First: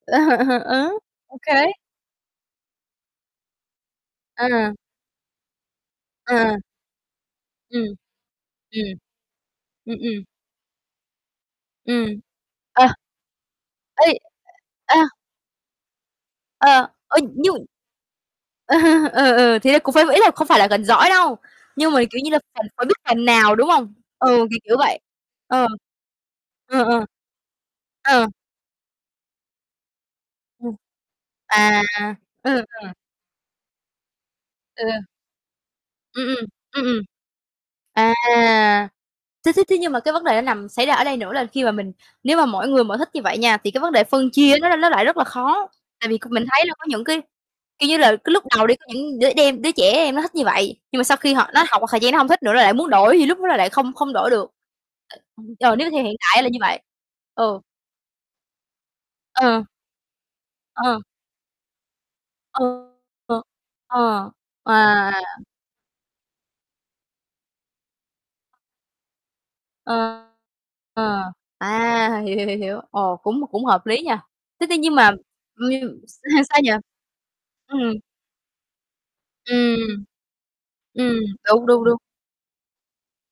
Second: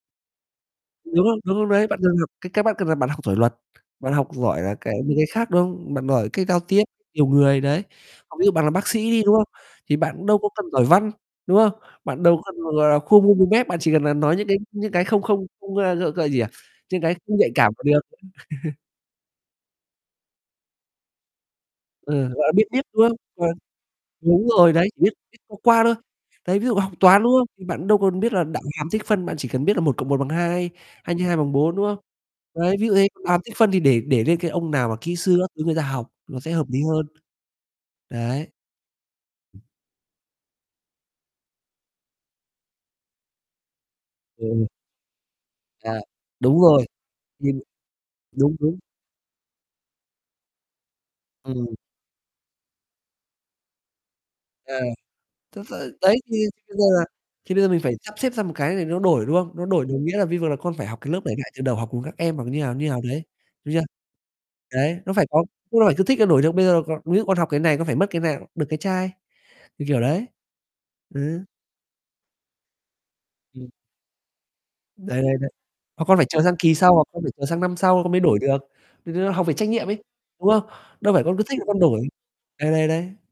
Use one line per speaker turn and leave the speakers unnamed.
Ờ,
Đúng
ô
không? Đúng không
kê.
đấy? Bạn cần học cái cách bạn cần là bạn học giỏi luật, bạn học giỏi
À.
là cái những cái khác, đúng không? Bạn giỏi cái
À.
giao tiếp nhiều người đấy,
Ừm,
còn ví dụ bạn là bác
ừm.
sĩ đi, đúng không?
Ừm,
Thì bạn
ừm.
cũng đâu có cần giỏi Văn, đúng không?
Ừm,
Bạn đâu có cần [unintelligible]
ờ.
là khua môi mua mép, bạn chỉ cần
Y.
là nói những cái những
A.
cái không không không, a, gọi c gì, à,
Ờ,
những cái
ơi,
không nhạy
nhưng
cảm mà được.
ừ, ừ, thế là cũng phải ý là không phải là gần giỏi đâu, nhưng mà,
Ừ,
kiểu như là,
gọi là, biết,
phần phải
biết,
biết
đúng không?
phần
Rồi.
nào, đúng không? Ừ,
Đúng
kiểu,
rồi
kiểu
đấy,
vậy,
chỉ biết biết qua
ờ.
qua thôi, đấy, ví dụ
Ờ,
học
ờ.
Toán, đúng không? Thì bạn đâu cần
Ờ.
biết là đạo hàm, tích phân, bạn chỉ cần biết là 1 cộng 1 bằng 2,
[unintelligible]
2 nhân 2 bằng 4,
À,
đúng không?
ừ,
Đấy,
ừ.
ví dụ thế, đạo hàm, tích phân thì để để lên cái ông
Ừ,
nào mà
ừ.
kỹ sư các thứ người ta học,
Ừm,
nó
ừm,
sẽ hợp lý
ừm, ừm.
hơn.
À,
Đấy.
thế thế thế nhưng mà cái vấn đề nó nằm xảy ra ở đây nữa là khi mà mình nếu mà mỗi người mỗi thích như vậy nha, thì cái vấn đề phân chia
[unintelligible]
nó l nó lại rất là khó,
À,
tại vì c mình
đúng
thấy là có
rồi
những cái,
[unintelligible]
kiểu như là, cái lúc
đúng,
đầu đi
đúng.
có những đứa đem đứa trẻ em nó thích như vậy, nhưng mà sau khi họ nó
Ừm.
học một thời gian nó hông thích nữa nó lại muốn đổi thì lúc đó là lại không không đổi được.
À. tức
ờ,
là,
nếu theo hiện
đấy, thì
tại là như
thì bây
vậy.
giờ là thì
Ừ.
bây giờ mình phải sắp xếp ra một cái thì nó đổi, đúng không?
Ờ.
Nó đổi đồng nghĩa là vi vờ là con phải học
Ờ.
cái lớp để ngại từ đầu học cùng các em hoặc như nào,
Ừ,
như nào đấy,
ờ,
đúng chưa?
ờ,
Đấy,
à,
nó phải
à.
có đúng rồi, cứ thích là đổi được, bây giờ cò ví dụ con học cái này con phải mất cái nào, được cái chai, như kiểu
Ờ,
đấy.
ờ,
Ừ.
à, hiểu, hiểu, hiểu, hiểu, ồ, cũng cũng
Ừm.
hợp lý nhỉ? Thế ti nhưng mà
Đấy, đấy, đấy, hoặc
[unintelligible]
con
s
phải chờ sang
sao nhỉ?
kỳ sau hoặc con phải chờ sang năm
Ừm.
sau con mới đổi được, dạy chúng nó học về trách nhiệm
Ừm.
ấy, đúng không? Đâu
Ừm,
phải con cứ thích là
đúng,
con
đúng,
đổi,
đúng.
đấy, đấy, đấy.